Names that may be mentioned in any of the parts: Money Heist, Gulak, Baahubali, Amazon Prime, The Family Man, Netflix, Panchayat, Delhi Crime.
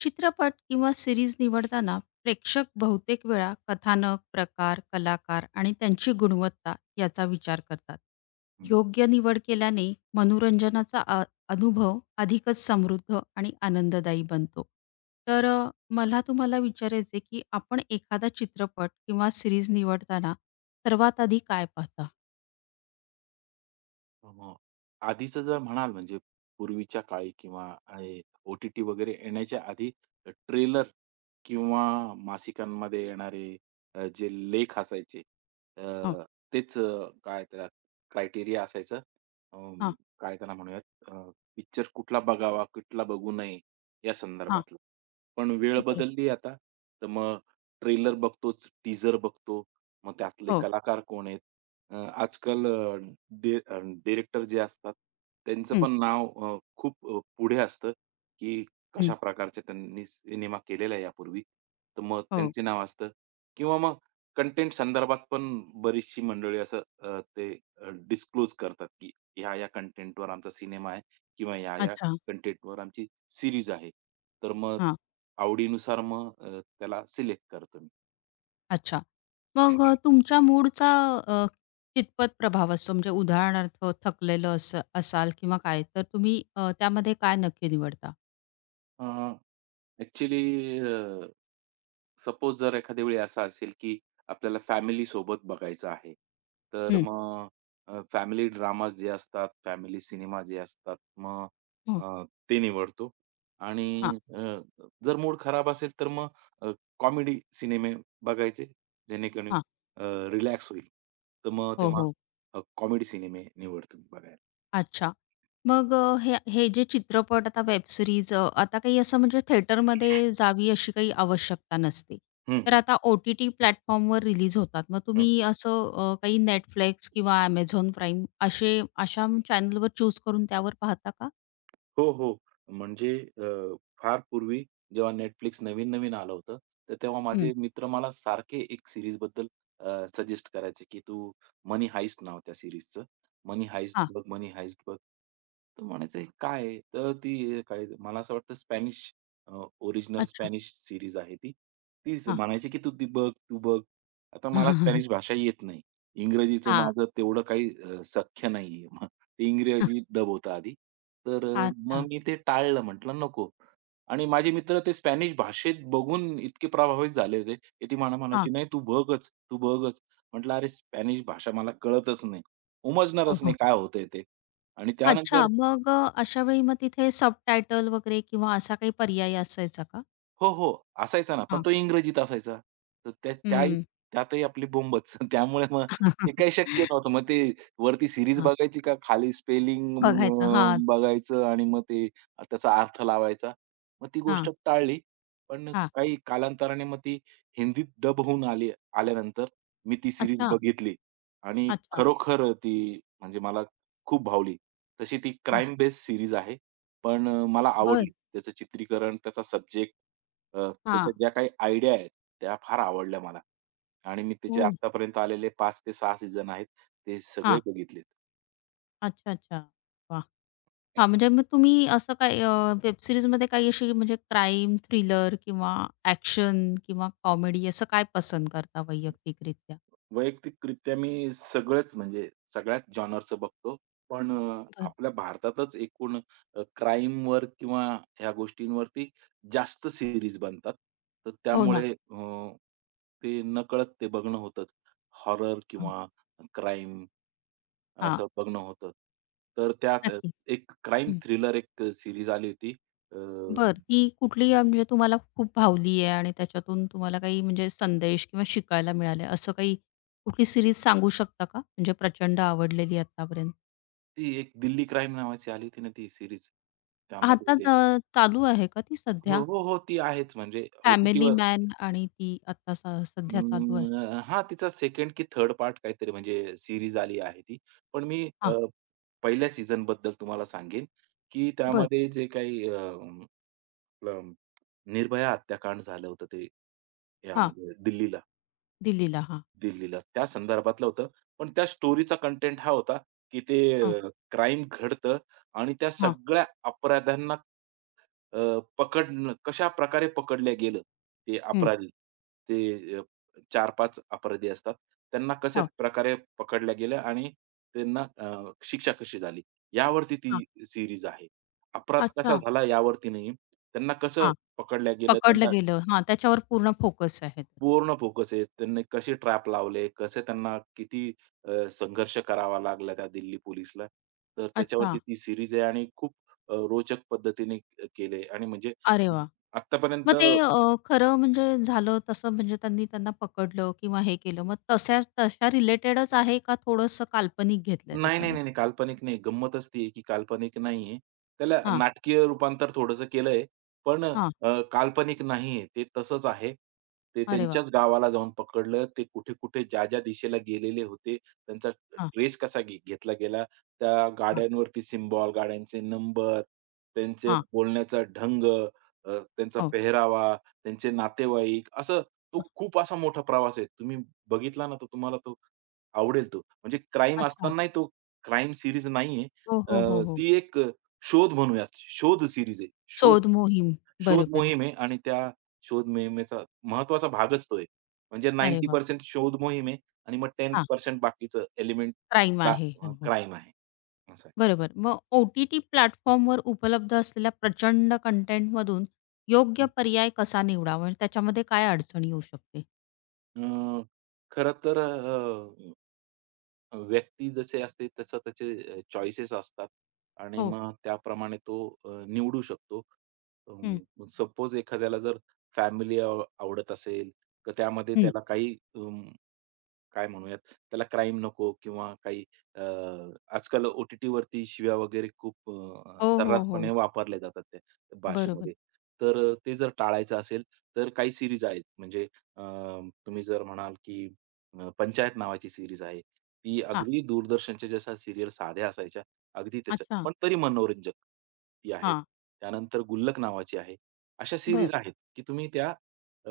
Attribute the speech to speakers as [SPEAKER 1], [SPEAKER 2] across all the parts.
[SPEAKER 1] चित्रपट किंवा सिरीज निवडताना प्रेक्षक बहुतेक वेळा कथानक, प्रकार, कलाकार आणि त्यांची गुणवत्ता याचा विचार करतात.
[SPEAKER 2] हं.
[SPEAKER 1] योग्य निवड केल्याने मनोरंजनाचा अनुभव अधिकच समृद्ध आणि आनंददायी बनतो. तर मला तुम्हाला विचारायचं की आपण एखादा चित्रपट किंवा सीरीज निवडताना सर्वात आधी काय पाहता?
[SPEAKER 2] मग आधीचं जर म्हणाल म्हणजे पूर्वीच्या काळी किंवा हे ओ-टी-टी वगैरे येण्याच्या आधी ट्रेलर किंवा मासिकांमध्ये येणारे जे लेख असायचे
[SPEAKER 1] हो.
[SPEAKER 2] अ, तेच काय त्याला क्रायटेरिया असायचं. अं,
[SPEAKER 1] हां,
[SPEAKER 2] काय त्याला म्हणूयात अ, पिक्चर कुठला बघावा, कुठला बघू नये या
[SPEAKER 1] हां.
[SPEAKER 2] संदर्भातलं. पण वेळ
[SPEAKER 1] बरं.
[SPEAKER 2] बदलली आता, तर मग ट्रेलर बघतोच, टीझर बघतो. मग त्यातले
[SPEAKER 1] हो.
[SPEAKER 2] कलाकार कोण आहेत? अ, आजकाल डि अ, डिरेक्टर जे असतात, त्यांचं
[SPEAKER 1] हं,
[SPEAKER 2] पण नाव खूप पुढे असतं, की
[SPEAKER 1] हं.
[SPEAKER 2] कशा प्रकारचे त्यांनी सिनेमा केलेला आहे यापूर्वी. तर मग
[SPEAKER 1] हो.
[SPEAKER 2] त्यांचे नाव असतं किंवा मग कंटेंट संदर्भात पण बरीचशी मंडळी असं ते डिस्क्लोज करतात, की ह्या-ह्या कंटेंटवर आमचा सिनेमा आहे किंवा ह्या-ह्या
[SPEAKER 1] अच्छा.
[SPEAKER 2] कंटेंटवर आमची सीरीज आहे. तर मग आवडीनुसार मग त्याला सिलेक्ट करतो मी.
[SPEAKER 1] अच्छा. मग तुमच्या मूडचा अ, कितपत प्रभाव असतो? म्हणजे उदाहरणार्थ थकलेलं असं असाल किंवा काय, तर तुम्ही त्यामध्ये काय नक्की निवडता?
[SPEAKER 2] अ, ॲक्चुअली सपोज जर एखाद्या वेळी असं असेल, की आपल्याला फॅमिली सोबत बघायचं आहे. तर
[SPEAKER 1] हं.
[SPEAKER 2] मग फॅमिली ड्रामाज जे असतात, फॅमिली सिनेमा जे असतात, मग
[SPEAKER 1] हो.
[SPEAKER 2] अ, ते निवडतो आणि
[SPEAKER 1] हां,
[SPEAKER 2] जर मूड खराब असेल, तर मग अ, कॉमेडी सिनेमे बघायचे, जेणेकरून
[SPEAKER 1] हां.
[SPEAKER 2] रिलॅक्स होईल. तर मग
[SPEAKER 1] हो,
[SPEAKER 2] तेव्हा
[SPEAKER 1] हो.
[SPEAKER 2] कॉमेडी सिनेमे निवडतो बघायला.
[SPEAKER 1] अच्छा. मग हे हे जे चित्रपट आता वेब सीरीज आता काही असं म्हणजे थिएटरमध्ये जावी अशी काही आवश्यकता नसते.
[SPEAKER 2] हं,
[SPEAKER 1] तर
[SPEAKER 2] हं.
[SPEAKER 1] आता ओ-टी-टी प्लॅटफॉर्मवर रिलीज होतात. मग तुम्ही असं काही Netflix किंवा Amazon Prime असे अशा चॅनलवर चूज करून त्यावर पाहता का?
[SPEAKER 2] हो, हो. म्हणजे फार पूर्वी जेव्हा Netflix नवीन-नवीन आलं होतं, तर तेव्हा
[SPEAKER 1] हं.
[SPEAKER 2] माझे मित्र मला सारखे एक सीरीजबद्दल सजेस्ट करायचे, की "तू मनी हाइस्ट" नाव त्या सीरीजचं. "मनी हाइस्ट
[SPEAKER 1] हां.
[SPEAKER 2] बघ, मनी हाइस्ट बघ." तर म्हणायचं, "हे काय आहे?" तर ती काय मला असं वाटतं स्पॅनिश ओरिजिनल
[SPEAKER 1] अच्छा.
[SPEAKER 2] स्पॅनिश सीरीज आहे ती. तीच
[SPEAKER 1] हां.
[SPEAKER 2] म्हणायची, की "तू ती बघ, तू बघ." आता मला स्पॅनिश भाषा येत नाही. इंग्रजीचं
[SPEAKER 1] हां.
[SPEAKER 2] माझं तेवढं काही सख्य नाहीये. ते इंग्रजी डब होतं आधी. तर
[SPEAKER 1] अच्छा.
[SPEAKER 2] मग मी ते टाळलं म्हटलं नको. आणि माझे मित्र ते स्पॅनिश भाषेत बघून इतके प्रभावित झाले होते, की ती मला
[SPEAKER 1] हां.
[SPEAKER 2] म्हणायची, "नाही तू बघच, तू बघच." म्हटलं, "अरे स्पॅनिश भाषा मला कळतच नाही,
[SPEAKER 1] हो,
[SPEAKER 2] उमजणारच
[SPEAKER 1] हो,
[SPEAKER 2] नाही
[SPEAKER 1] हो.
[SPEAKER 2] काय होतंय ते." आणि त्यानंतर
[SPEAKER 1] अच्छा, मग अशा वेळी मग तिथे सबटायटल वगैरे किंवा असा काही पर्याय असायचा का?
[SPEAKER 2] हो, हो. असायचा ना, पण
[SPEAKER 1] हां.
[SPEAKER 2] तो इंग्रजीत असायचा. तर
[SPEAKER 1] हं.
[SPEAKER 2] त्यातही आपली बोंबच. त्यामुळे मग ते काही शक्य नव्हतं. मग ते वरती सीरीज
[SPEAKER 1] हां.
[SPEAKER 2] बघायची का खाली स्पेलिंग
[SPEAKER 1] बघायचं. हां,
[SPEAKER 2] बघायचं आणि मग ते त्याचा अर्थ लावायचा. मग ती
[SPEAKER 1] हां,
[SPEAKER 2] गोष्ट टाळली. पण
[SPEAKER 1] हां.
[SPEAKER 2] काही कालांतराने मग ती हिंदीत डब होऊन आली आल्यानंतर मी ती सीरीज
[SPEAKER 1] अच्छा,
[SPEAKER 2] बघितली आणि
[SPEAKER 1] अच्छा.
[SPEAKER 2] खरोखर ती म्हणजे मला खूप भावली. तशी ती
[SPEAKER 1] हां.
[SPEAKER 2] क्राईम बेस्ड सीरीज आहे. पण मला
[SPEAKER 1] बरं.
[SPEAKER 2] आवडली. त्याचं चित्रीकरण, त्याचा सब्जेक्ट त्याच्या
[SPEAKER 1] हां.
[SPEAKER 2] ज्या काही आयडिया आहेत, त्या फार आवडल्या मला आणि मी त्याचे
[SPEAKER 1] हो.
[SPEAKER 2] आत्तापर्यंत आलेले पाच ते 6 सीझन आहेत. ते सगळे
[SPEAKER 1] हां.
[SPEAKER 2] बघितलेत.
[SPEAKER 1] अच्छा, अच्छा. वाह! हां, म्हणजे मग तुम्ही असं काही वेब सीरीजमध्ये काही अशी म्हणजे क्राईम, थ्रिलर किंवा ॲक्शन किंवा कॉमेडी असं काय पसंत करता वैयक्तिकरित्या?
[SPEAKER 2] वैयक्तिकरित्या मी सगळंच म्हणजे सगळ्याच जॉनरचं बघतो. पण
[SPEAKER 1] बरं.
[SPEAKER 2] आपल्या भारतातच एकूण क्राईमवर किंवा ह्या गोष्टींवरती जास्त सीरीज बनतात. तर
[SPEAKER 1] हो ना.
[SPEAKER 2] त्यामुळे ते नकळत ते बघणं होतंच. हॉरर किंवा क्राईम
[SPEAKER 1] हां.
[SPEAKER 2] असं बघणं होतं. तर त्यात
[SPEAKER 1] नक्की.
[SPEAKER 2] एक क्राईम
[SPEAKER 1] हं.
[SPEAKER 2] थ्रिलर एक सीरीज आली होती. अ,
[SPEAKER 1] बरं. ती कुठली म्हणजे तुम्हाला खूप भावली आहे आणि त्याच्यातून तुम्हाला काही म्हणजे संदेश किंवा शिकायला मिळाले, असं काही कुठली सीरीज सांगू शकता का? म्हणजे प्रचंड आवडलेली आत्तापर्यंत?
[SPEAKER 2] ती एक दिल्ली क्राईम नावाची आली होती ना ती सीरीज. त्यामध्ये
[SPEAKER 1] आता
[SPEAKER 2] ते
[SPEAKER 1] चालू आहे का ती
[SPEAKER 2] हो,
[SPEAKER 1] सध्या?
[SPEAKER 2] हो, हो. ती आहेच म्हणजे
[SPEAKER 1] फॅमिली
[SPEAKER 2] ओ-टी-टीवर
[SPEAKER 1] मॅन आणि ती आता सध्या चालू आहे.
[SPEAKER 2] अं, तिचा 2nd की थर्ड पार्ट काहीतरी म्हणजे सीरीज आली आहे ती. पण मी
[SPEAKER 1] हां,
[SPEAKER 2] पहिल्या सीझन बद्दल तुम्हाला सांगेन, की
[SPEAKER 1] बर,
[SPEAKER 2] त्यामध्ये जे काही आपलं निर्भया हत्याकांड झालं होतं ते
[SPEAKER 1] हां,
[SPEAKER 2] यामध्ये दिल्लीला
[SPEAKER 1] दिल्लीला. हां,
[SPEAKER 2] दिल्लीला त्या संदर्भातलं होतं. पण त्या स्टोरीचा कंटेंट हा होता, की
[SPEAKER 1] हां,
[SPEAKER 2] ते क्राईम घडतं आणि त्या
[SPEAKER 1] हां,
[SPEAKER 2] सगळ्या अपराध्यांना पकडणं कशाप्रकारे पकडलं गेलं, ते
[SPEAKER 1] हं.
[SPEAKER 2] अपराधी. ते 4-5 अपराधी असतात. त्यांना कशा
[SPEAKER 1] हो,
[SPEAKER 2] प्रकारे पकडल्या गेलं आणि त्यांना शिक्षा कशी झाली, यावरती ती
[SPEAKER 1] हां.
[SPEAKER 2] सीरीज आहे. अपराध
[SPEAKER 1] अच्छा.
[SPEAKER 2] कसा झाला यावरती नाही. त्यांना कसं
[SPEAKER 1] हां,
[SPEAKER 2] पकडल्या गेलं,
[SPEAKER 1] पकडलं
[SPEAKER 2] त्यांना
[SPEAKER 1] गेलं. हां, त्याच्यावर पूर्ण फोकस आहे.
[SPEAKER 2] पूर्ण फोकस आहे. त्यांनी कसे ट्रॅप लावले, कसे त्यांना किती संघर्ष करावा लागला त्या दिल्ली पोलिसला. तर
[SPEAKER 1] अच्छा.
[SPEAKER 2] त्याच्यावरती ती सीरीज आहे आणि खूप रोचक पद्धतीने केले आणि म्हणजे
[SPEAKER 1] अरे वाह!
[SPEAKER 2] आत्तापर्यंत
[SPEAKER 1] मग ते खरं म्हणजे झालं तसं म्हणजे त्यांनी त्यांना पकडलं किंवा हे केलं. मग तशा तशा रिलेटेडच आहे का थोडंसं काल्पनिक घेतलंय
[SPEAKER 2] नाही, नाही,
[SPEAKER 1] त्याच्यामध्ये?
[SPEAKER 2] नाही, नाही. काल्पनिक नाही. गंमतच ती आहे की काल्पनिक नाहीये. त्याला
[SPEAKER 1] हां,
[SPEAKER 2] नाटकीय रूपांतर थोडंसं केलंय. पण
[SPEAKER 1] हां.
[SPEAKER 2] काल्पनिक नाहीये. ते तसंच आहे. ते
[SPEAKER 1] अरे वाह!
[SPEAKER 2] त्यांच्याच गावाला जाऊन पकडलं. ते कुठे-कुठे, ज्या-ज्या दिशेला गेलेले होते, त्यांचा
[SPEAKER 1] हां,
[SPEAKER 2] ट्रेस कसा घेतला गेला. त्या
[SPEAKER 1] हां,
[SPEAKER 2] गाड्यांवरती सिम्बॉल, गाड्यांचे नंबर, त्यांचे
[SPEAKER 1] हां.
[SPEAKER 2] बोलण्याचा ढंग, त्यांचा
[SPEAKER 1] हो.
[SPEAKER 2] पेहरावा, त्यांचे नातेवाईक, असं तो खूप असा मोठा प्रवास आहे. तुम्ही बघितला ना, तर तुम्हाला तो आवडेल तो. म्हणजे क्राईम
[SPEAKER 1] अच्छा.
[SPEAKER 2] असतानाही तो क्राईम सीरीज नाहीये.
[SPEAKER 1] हो, हो, हो, हो.
[SPEAKER 2] ती एक शोध म्हणूयात. शोध सीरीज आहे. शोध
[SPEAKER 1] शोध मोहीम.
[SPEAKER 2] शोध
[SPEAKER 1] बरोबर.
[SPEAKER 2] मोहीम आहे आणि त्या शोध मोहिमेचा महत्वाचा भागच तो आहे. म्हणजे
[SPEAKER 1] अरे वाह!
[SPEAKER 2] 90% शोध मोहीम आहे आणि मग
[SPEAKER 1] हां,
[SPEAKER 2] 10% बाकीचं एलिमेंट
[SPEAKER 1] क्राईम
[SPEAKER 2] बा
[SPEAKER 1] आहे. हे, हो.
[SPEAKER 2] क्राईम आहे. असं
[SPEAKER 1] बरोबर. मग ओ-टी-टी प्लॅटफॉर्मवर उपलब्ध असलेल्या प्रचंड कंटेंटमधून योग्य
[SPEAKER 2] आहे.
[SPEAKER 1] पर्याय कसा निवडावा? म्हणजे त्याच्यामध्ये काय अडचण येऊ शकते?
[SPEAKER 2] अ, खरं तर व्यक्ती जसे असते तसं त्याचे चॉईसेस असतात आणि
[SPEAKER 1] हो.
[SPEAKER 2] मग त्याप्रमाणे तो निवडू शकतो. अ,
[SPEAKER 1] हं,
[SPEAKER 2] सपोज एखाद्याला जर फॅमिली आवडत असेल, तर त्यामध्ये
[SPEAKER 1] हं.
[SPEAKER 2] त्याला काही काय म्हणूयात, त्याला क्राईम नको किंवा काही अ, आजकाल ओ-टी-टीवरती शिव्या वगैरे खूप
[SPEAKER 1] हो, हो,
[SPEAKER 2] सर्रासपणे
[SPEAKER 1] हो.
[SPEAKER 2] वापरल्या जातात त्या
[SPEAKER 1] बरोबर.
[SPEAKER 2] भाषेमध्ये. तर ते जर टाळायचं असेल, तर काही सीरीज आहेत. म्हणजे अ, तुम्ही जर म्हणाल की पंचायत नावाची सीरीज आहे. ती
[SPEAKER 1] हां.
[SPEAKER 2] अगदी दूरदर्शनच्या जशा सीरियल साध्या असायच्या, अगदी तसं,
[SPEAKER 1] अच्छा.
[SPEAKER 2] पण तरी मनोरंजक ती आहे.
[SPEAKER 1] हां.
[SPEAKER 2] त्यानंतर गुल्लक नावाची आहे. अशा सीरीज
[SPEAKER 1] बर
[SPEAKER 2] आहेत की तुम्ही त्या अ,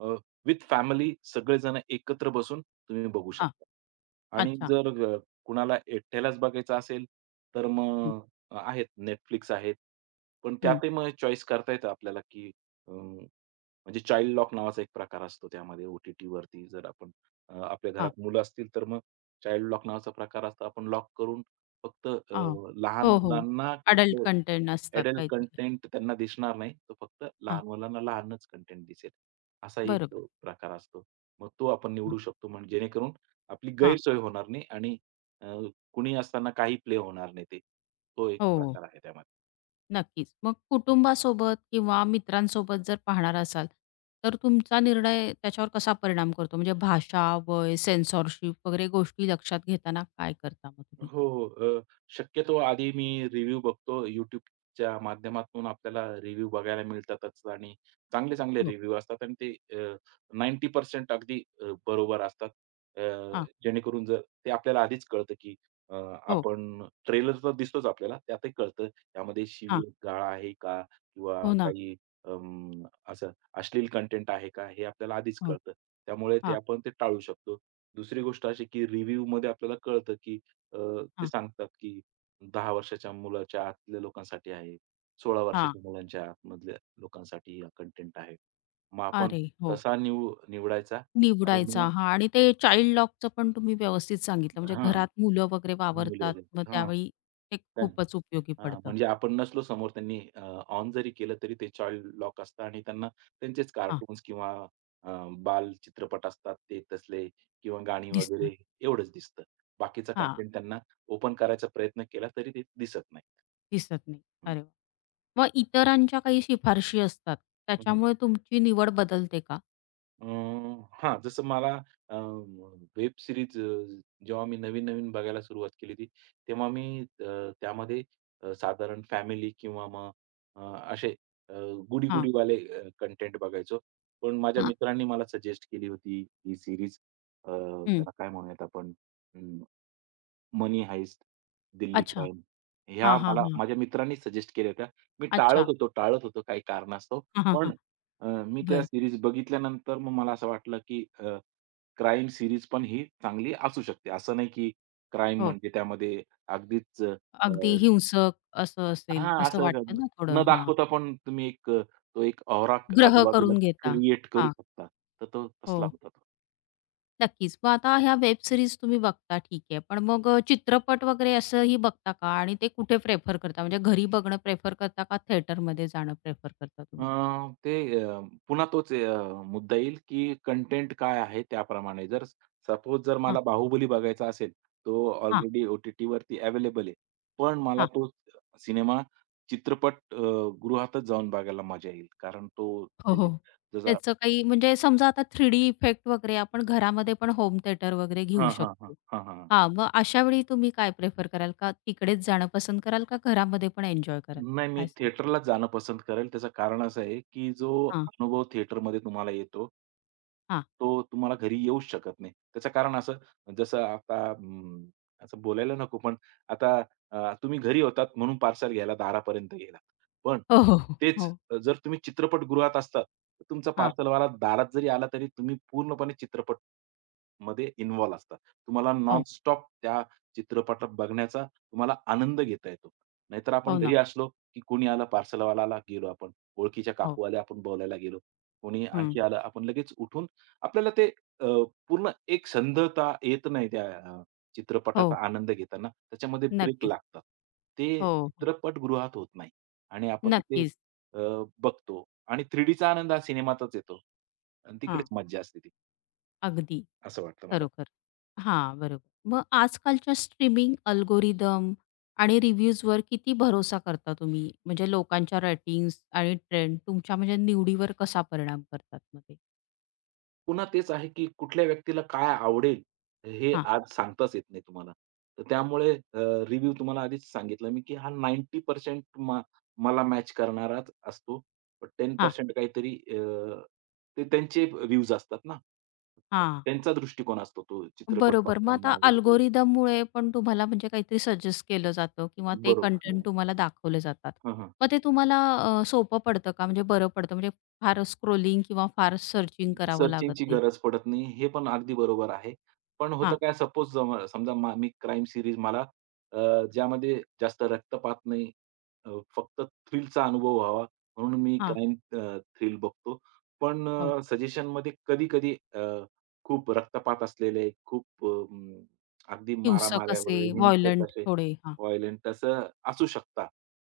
[SPEAKER 2] अ, विथ फॅमिली सगळेजण एकत्र बसून तुम्ही बघू
[SPEAKER 1] हां.
[SPEAKER 2] शकता. आणि
[SPEAKER 1] अच्छा.
[SPEAKER 2] जर अ, कुणाला एकट्यालाच बघायचं असेल, तर
[SPEAKER 1] हं,
[SPEAKER 2] मग आहेत Netflix आहेत. पण
[SPEAKER 1] हं.
[SPEAKER 2] त्यातही मग चॉईस करता येतं आपल्याला, की म्हणजे चाइल्ड लॉक नावाचा एक प्रकार असतो त्यामध्ये ओ टी जर आपण आपल्या
[SPEAKER 1] हां,
[SPEAKER 2] घरात मुलं असतील, तर मग चाइल्ड लॉक नावाचा प्रकार असतो. आपण लॉक करून फक्त
[SPEAKER 1] हां.
[SPEAKER 2] लहान
[SPEAKER 1] हो, हो.
[SPEAKER 2] मुलांना
[SPEAKER 1] अडल्ट
[SPEAKER 2] कुठलं
[SPEAKER 1] कंटेंट असतात
[SPEAKER 2] अडल्ट
[SPEAKER 1] काहीतरी.
[SPEAKER 2] कंटेंट त्यांना दिसणार नाही. तर फक्त
[SPEAKER 1] हां,
[SPEAKER 2] लहान मुलांना लहानच कंटेंट दिसेल. असा एक
[SPEAKER 1] बरोबर.
[SPEAKER 2] प्रकार असतो. मग तो आपण
[SPEAKER 1] हां,
[SPEAKER 2] निवडू शकतो म्हणजे जेणेकरून आपली
[SPEAKER 1] हां.
[SPEAKER 2] गैरसोय होणार नाही आणि अ, कुणी असताना काही प्ले होणार नाही ते. तो एक
[SPEAKER 1] हो, हो.
[SPEAKER 2] प्रकार आहे त्यामध्ये.
[SPEAKER 1] नक्कीच. मग कुटुंबासोबत किंवा मित्रांसोबत जर पाहणार असाल, तर तुमचा निर्णय त्याच्यावर कसा परिणाम करतो? म्हणजे भाषा, वय, सेन्सॉरशिप वगैरे गोष्टी लक्षात घेताना काय करता मग तुम्ही?
[SPEAKER 2] हो, हो. शक्यतो आधी मी रिव्ह्यू बघतो YouTubeच्या माध्यमातून आपल्याला रिव्ह्यू बघायला मिळतातच आणि चांगले-चांगले
[SPEAKER 1] हो.
[SPEAKER 2] रिव्ह्यू असतात आणि ते अ, 90% अगदी बरोबर असतात. अ,
[SPEAKER 1] हां.
[SPEAKER 2] जेणेकरून जर ते आपल्याला आधीच कळतं, की अ,
[SPEAKER 1] हो.
[SPEAKER 2] आपण ट्रेलर तर दिसतोच आपल्याला, त्यातही कळतं त्यामध्ये
[SPEAKER 1] हां.
[SPEAKER 2] शिवीगाळ आहे का? किंवा
[SPEAKER 1] हो ना.
[SPEAKER 2] काही अं, असं अश्लील कंटेंट आहे का? हे आपल्याला आधीच
[SPEAKER 1] हो.
[SPEAKER 2] कळतं. त्यामुळे ते
[SPEAKER 1] हां,
[SPEAKER 2] आपण ते टाळू शकतो. दुसरी गोष्ट अशी, की रिव्ह्यूमध्ये आपल्याला कळतं, ते
[SPEAKER 1] हां,
[SPEAKER 2] सांगतात की 10 वर्षाच्या मुलाच्या आतल्या लोकांसाठी आहे. 16
[SPEAKER 1] हां.
[SPEAKER 2] वर्षाच्या मुलांच्या आतमधल्या लोकांसाठी हा कंटेंट आहे. मग आपण
[SPEAKER 1] अरे! हो.
[SPEAKER 2] तसा निवडायचा आणि
[SPEAKER 1] निवडायचा.
[SPEAKER 2] मग
[SPEAKER 1] हां. आणि ते चाइल्ड लॉकचं पण तुम्ही व्यवस्थित सांगितलं. म्हणजे
[SPEAKER 2] हां,
[SPEAKER 1] घरात मुलं वगैरे
[SPEAKER 2] मुले
[SPEAKER 1] वावरतात,
[SPEAKER 2] वगैरे.
[SPEAKER 1] मग
[SPEAKER 2] हां,
[SPEAKER 1] त्यावेळी ते
[SPEAKER 2] त्यां
[SPEAKER 1] खूपच उपयोगी
[SPEAKER 2] हां,
[SPEAKER 1] पडतं.
[SPEAKER 2] म्हणजे आपण नसलो समोर त्यांनी ऑन जरी केलं तरी ते चाइल्ड लॉक असतं आणि त्यांना त्यांचेच
[SPEAKER 1] हां,
[SPEAKER 2] कार्टून्स किंवा अ, बालचित्रपट असतात ते तसले किंवा गाणी
[SPEAKER 1] दिसतं.
[SPEAKER 2] वगैरे एवढंच दिसतं. बाकीचा
[SPEAKER 1] हां,
[SPEAKER 2] कंटेंट त्यांना ओपन करायचा प्रयत्न केला तरी ते दिसत नाही.
[SPEAKER 1] दिसत नाही. अरे वाह! मग इतरांच्या काही शिफारशी असतात,
[SPEAKER 2] हं.
[SPEAKER 1] त्याच्यामुळे तुमची निवड बदलते का?
[SPEAKER 2] अ, हां, जसं मला वेब सीरीज जेव्हा मी नवीन-नवीन बघायला सुरुवात केली होती, तेव्हा मी त्यामध्ये साधारण फॅमिली किंवा मग अ, असे अ,
[SPEAKER 1] हां.
[SPEAKER 2] गुडी-गुडीवाले कंटेंट बघायचो. पण माझ्या
[SPEAKER 1] हां.
[SPEAKER 2] मित्रांनी मला सजेस्ट केली होती ही सीरीज.
[SPEAKER 1] हं.
[SPEAKER 2] त्याला काय म्हणूयात आपण? मनी हाइस्ट, दिल्ली
[SPEAKER 1] अच्छा.
[SPEAKER 2] क्राईम
[SPEAKER 1] हां,
[SPEAKER 2] ह्या
[SPEAKER 1] हां,
[SPEAKER 2] मला
[SPEAKER 1] हां.
[SPEAKER 2] माझ्या मित्रांनी सजेस्ट केल्या होत्या. मी टाळत
[SPEAKER 1] अच्छा.
[SPEAKER 2] होतो, टाळत होतो काही कारणास्तव.
[SPEAKER 1] हां, हां, हां.
[SPEAKER 2] पण मी त्या
[SPEAKER 1] बरं.
[SPEAKER 2] सीरीज बघितल्यानंतर मग मला असं वाटलं, की क्राईम सीरीज पण ही चांगली असू शकते. असं नाही, की क्राईम
[SPEAKER 1] हो.
[SPEAKER 2] म्हणजे त्यामध्ये अगदीच
[SPEAKER 1] अगदी हिंसक असं असेल,
[SPEAKER 2] हां,
[SPEAKER 1] असं
[SPEAKER 2] असं
[SPEAKER 1] वाटतं ना थोडं.
[SPEAKER 2] न
[SPEAKER 1] हां.
[SPEAKER 2] दाखवता पण तुम्ही एक तो एक औरा
[SPEAKER 1] ग्रह
[SPEAKER 2] आजूबाजूला
[SPEAKER 1] करून घेता.
[SPEAKER 2] क्रिएट करू
[SPEAKER 1] हां.
[SPEAKER 2] शकता. तर तो
[SPEAKER 1] हो,
[SPEAKER 2] तसला होता तो.
[SPEAKER 1] नक्कीच. मग आता ह्या वेब सीरीज तुम्ही बघता ठीक आहे. पण मग चित्रपट वगैरे असंही बघता का? आणि ते कुठे प्रेफर करता? म्हणजे घरी बघणं प्रेफर करता का थिएटरमध्ये जाणं प्रेफर करता
[SPEAKER 2] अ,
[SPEAKER 1] तुम्ही?
[SPEAKER 2] ते अ, पुन्हा तोच मुद्दा येईल, की कंटेंट काय आहे त्याप्रमाणे. जर सपोज जर
[SPEAKER 1] हां,
[SPEAKER 2] मला बाहुबली बघायचा असेल, तो
[SPEAKER 1] हां,
[SPEAKER 2] ऑलरेडी ओ-टी-टीवरती अवेलेबल आहे. पण मला
[SPEAKER 1] हां.
[SPEAKER 2] तो सिनेमा चित्रपट गृहातच जाऊन बघायला मजा येईल. कारण तो
[SPEAKER 1] हो,
[SPEAKER 2] जे
[SPEAKER 1] हो.
[SPEAKER 2] जसा
[SPEAKER 1] त्याचं काही म्हणजे समजा आता 3D इफेक्ट वगैरे आपण घरामध्ये पण होम थिएटर वगैरे घेऊ
[SPEAKER 2] हां, हां, हां.
[SPEAKER 1] शकतो.
[SPEAKER 2] हां, हां.
[SPEAKER 1] हां, मग अशा वेळी तुम्ही काय प्रेफर कराल? का तिकडेच जाणं पसंत कराल का घरामध्ये पण एन्जॉय कराल?
[SPEAKER 2] नाही, मी
[SPEAKER 1] काय सांगाल?
[SPEAKER 2] थिएटरलाच जाणं पसंत करेल. त्याचं कारण असं आहे, की जो
[SPEAKER 1] हां,
[SPEAKER 2] अनुभव थिएटरमध्ये तुम्हाला येतो,
[SPEAKER 1] हां.
[SPEAKER 2] तो तुम्हाला घरी येऊच शकत नाही. त्याचं कारण असं, जसं आता असं बोलायला नको, पण आता तुम्ही घरी होतात म्हणून पार्सल घ्यायला दारापर्यंत गेलात. पण
[SPEAKER 1] हो, हो, हो.
[SPEAKER 2] तेच
[SPEAKER 1] हो.
[SPEAKER 2] जर तुम्ही चित्रपटगृहात असतात, तर तुमचा
[SPEAKER 1] हां.
[SPEAKER 2] पार्सलवाला दारात जरी आला, तरी तुम्ही पूर्णपणे चित्रपटमध्ये इन्व्हॉल्व असता. तुम्हाला
[SPEAKER 1] हो.
[SPEAKER 2] नॉनस्टॉप त्या चित्रपटात बघण्याचा तुम्हाला आनंद घेता येतो. नाहीतर आपण
[SPEAKER 1] हो ना.
[SPEAKER 2] घरी असलो, की कोणी आलं पार्सलवाल्याला गेलो आपण, ओळखीच्या
[SPEAKER 1] हो.
[SPEAKER 2] काकू आल्या आपण बोलायला गेलो, कोणी
[SPEAKER 1] हं.
[SPEAKER 2] आणखी आलं आपण लगेच उठून आपल्याला ते अ, पूर्ण एक संथता येत नाही त्या चित्रपटाचा
[SPEAKER 1] हो.
[SPEAKER 2] आनंद घेताना. त्याच्यामध्ये ब्रेक
[SPEAKER 1] नक्कीच.
[SPEAKER 2] लागतात. ते
[SPEAKER 1] हो, हो.
[SPEAKER 2] चित्रपटगृहात होत नाही आणि आपण तिथे
[SPEAKER 1] नक्कीच.
[SPEAKER 2] अ, बघतो आणि 3Dचा आनंद हा सिनेमातच येतो आणि
[SPEAKER 1] हां,
[SPEAKER 2] तिकडेच मज्जा असते ती,
[SPEAKER 1] अगदी
[SPEAKER 2] असं वाटतं मला.
[SPEAKER 1] खरोखर. हां, बरोबर. मग आजकालच्या स्ट्रीमिंग अल्गोरिदम आणि रिव्ह्यूजवर किती भरोसा करता तुम्ही? म्हणजे लोकांच्या रेटिंग्स आणि ट्रेंड तुमच्या म्हणजे निवडीवर कसा परिणाम करतात मग ते?
[SPEAKER 2] पुन्हा तेच आहे, की कुठल्या व्यक्तीला काय आवडेल, हे
[SPEAKER 1] हां,
[SPEAKER 2] आज सांगताच येत नाही तुम्हाला. तर त्यामुळे रिव्ह्यू तुम्हाला आधीच सांगितलं मी, की हा 90% मला मॅच करणाराच असतो. पण
[SPEAKER 1] हां,
[SPEAKER 2] 10% काहीतरी ते त्यांचे व्ह्यूज असतात ना.
[SPEAKER 1] हां.
[SPEAKER 2] त्यांचा दृष्टिकोन असतो तो चित्रपट
[SPEAKER 1] बरोबर. मग आता
[SPEAKER 2] बघताना वगैरे.
[SPEAKER 1] अल्गोरिदममुळे पण तुम्हाला म्हणजे काहीतरी सजेस्ट केलं जातं किंवा ते
[SPEAKER 2] बरोबर.
[SPEAKER 1] कंटेंट तुम्हाला दाखवले जातात.
[SPEAKER 2] हं, हं.
[SPEAKER 1] मग ते तुम्हाला सोपं पडतं का? म्हणजे बरं पडतं म्हणजे फार स्क्रोलिंग किंवा फार सर्चिंग करावं लागत
[SPEAKER 2] सर्चिंगची
[SPEAKER 1] नाही?
[SPEAKER 2] गरज पडत नाही, हे पण अगदी बरोबर आहे. पण होतं
[SPEAKER 1] हां,
[SPEAKER 2] काय सपोज जम समजा मी क्राईम सीरीज मला अ, ज्यामध्ये जास्त रक्तपात नाही, अ, फक्त थ्रिलचा अनुभव व्हावा म्हणून मी
[SPEAKER 1] हां.
[SPEAKER 2] क्राईम थ्रिल बघतो. पण
[SPEAKER 1] हो.
[SPEAKER 2] सजेशनमध्ये कधी-कधी खूप रक्तपात असलेले, खूप अगदी
[SPEAKER 1] हिंसक
[SPEAKER 2] मारामाऱ्या
[SPEAKER 1] असे,
[SPEAKER 2] वगैरे हिंसक
[SPEAKER 1] व्हायलंट
[SPEAKER 2] असे
[SPEAKER 1] थोडे. हां,
[SPEAKER 2] व्हायलेंट असं असू शकतात.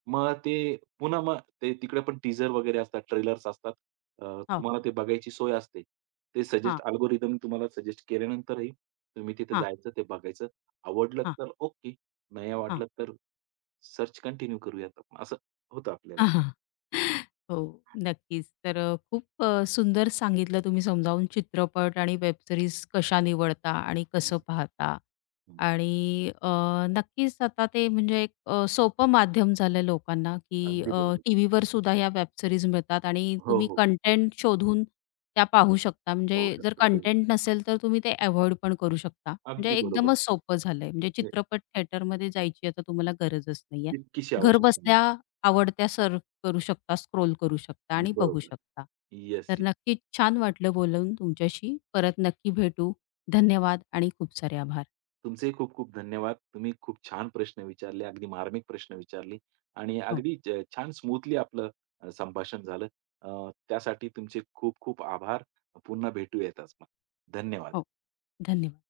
[SPEAKER 2] मग ते पुन्हा मग ते तिकडे पण टीझर वगैरे असतात, ट्रेलर्स असतात. अ,
[SPEAKER 1] हो.
[SPEAKER 2] तुम्हाला ते बघायची सोय असते. ते
[SPEAKER 1] हां,
[SPEAKER 2] सजेस्ट अल्गोरिदम तुम्हाला सजेस्ट केल्यानंतरही तुम्ही तिथे
[SPEAKER 1] हां,
[SPEAKER 2] जायचं, ते बघायचं. आवडलं
[SPEAKER 1] हां,
[SPEAKER 2] तर ओके, नाही
[SPEAKER 1] हां.
[SPEAKER 2] आवडलं तर सर्च कंटिन्यू करूयात आपण, असं होतं आपल्याला.
[SPEAKER 1] हां, हो, नक्कीच. तर खूप सुंदर सांगितलं तुम्ही समजावून चित्रपट आणि वेब सीरीज कशा निवडता आणि
[SPEAKER 2] हं,
[SPEAKER 1] कसं पाहता.
[SPEAKER 2] हं.
[SPEAKER 1] आणि नक्कीच आता ते म्हणजे एक सोपं माध्यम झालं आहे लोकांना, की
[SPEAKER 2] अगदी बरोबर.
[SPEAKER 1] टीव्हीवर सुद्धा ह्या वेब सीरीज मिळतात आणि
[SPEAKER 2] हो,
[SPEAKER 1] तुम्ही
[SPEAKER 2] हो.
[SPEAKER 1] कंटेंट शोधून त्या पाहू शकता. म्हणजे
[SPEAKER 2] पाहू
[SPEAKER 1] जर
[SPEAKER 2] शकतात. हो, हो.
[SPEAKER 1] कंटेंट नसेल तर तुम्ही ते अव्हॉइड पण करू शकता. म्हणजे
[SPEAKER 2] अगदी बरोबर.
[SPEAKER 1] एकदमच सोपं झालं म्हणजे
[SPEAKER 2] म्हणजे
[SPEAKER 1] चित्रपट थिएटरमध्ये जायची आता तुम्हाला गरजच नाहीये.
[SPEAKER 2] तितकीशी
[SPEAKER 1] घर
[SPEAKER 2] आवश्यकता नाही.
[SPEAKER 1] बसल्या आवडत्या सर्व्ह करू शकता, स्क्रोल करू शकता आणि बघू
[SPEAKER 2] बरोबर.
[SPEAKER 1] शकता.
[SPEAKER 2] येस.
[SPEAKER 1] तर नक्कीच छान वाटलं बोलून तुमच्याशी. परत नक्की भेटू. धन्यवाद आणि खूप सारे आभार.
[SPEAKER 2] तुमचेही खूप खूप धन्यवाद. तुम्ही खूप छान प्रश्न विचारले. अगदी मार्मिक प्रश्न विचारले आणि
[SPEAKER 1] हो,
[SPEAKER 2] अगदी छान स्मूथली आपलं संभाषण झालं. त्यासाठी तुमचे खूप खूप आभार. पुन्हा भेटूयात आज मग. धन्यवाद.
[SPEAKER 1] हो. धन्यवाद.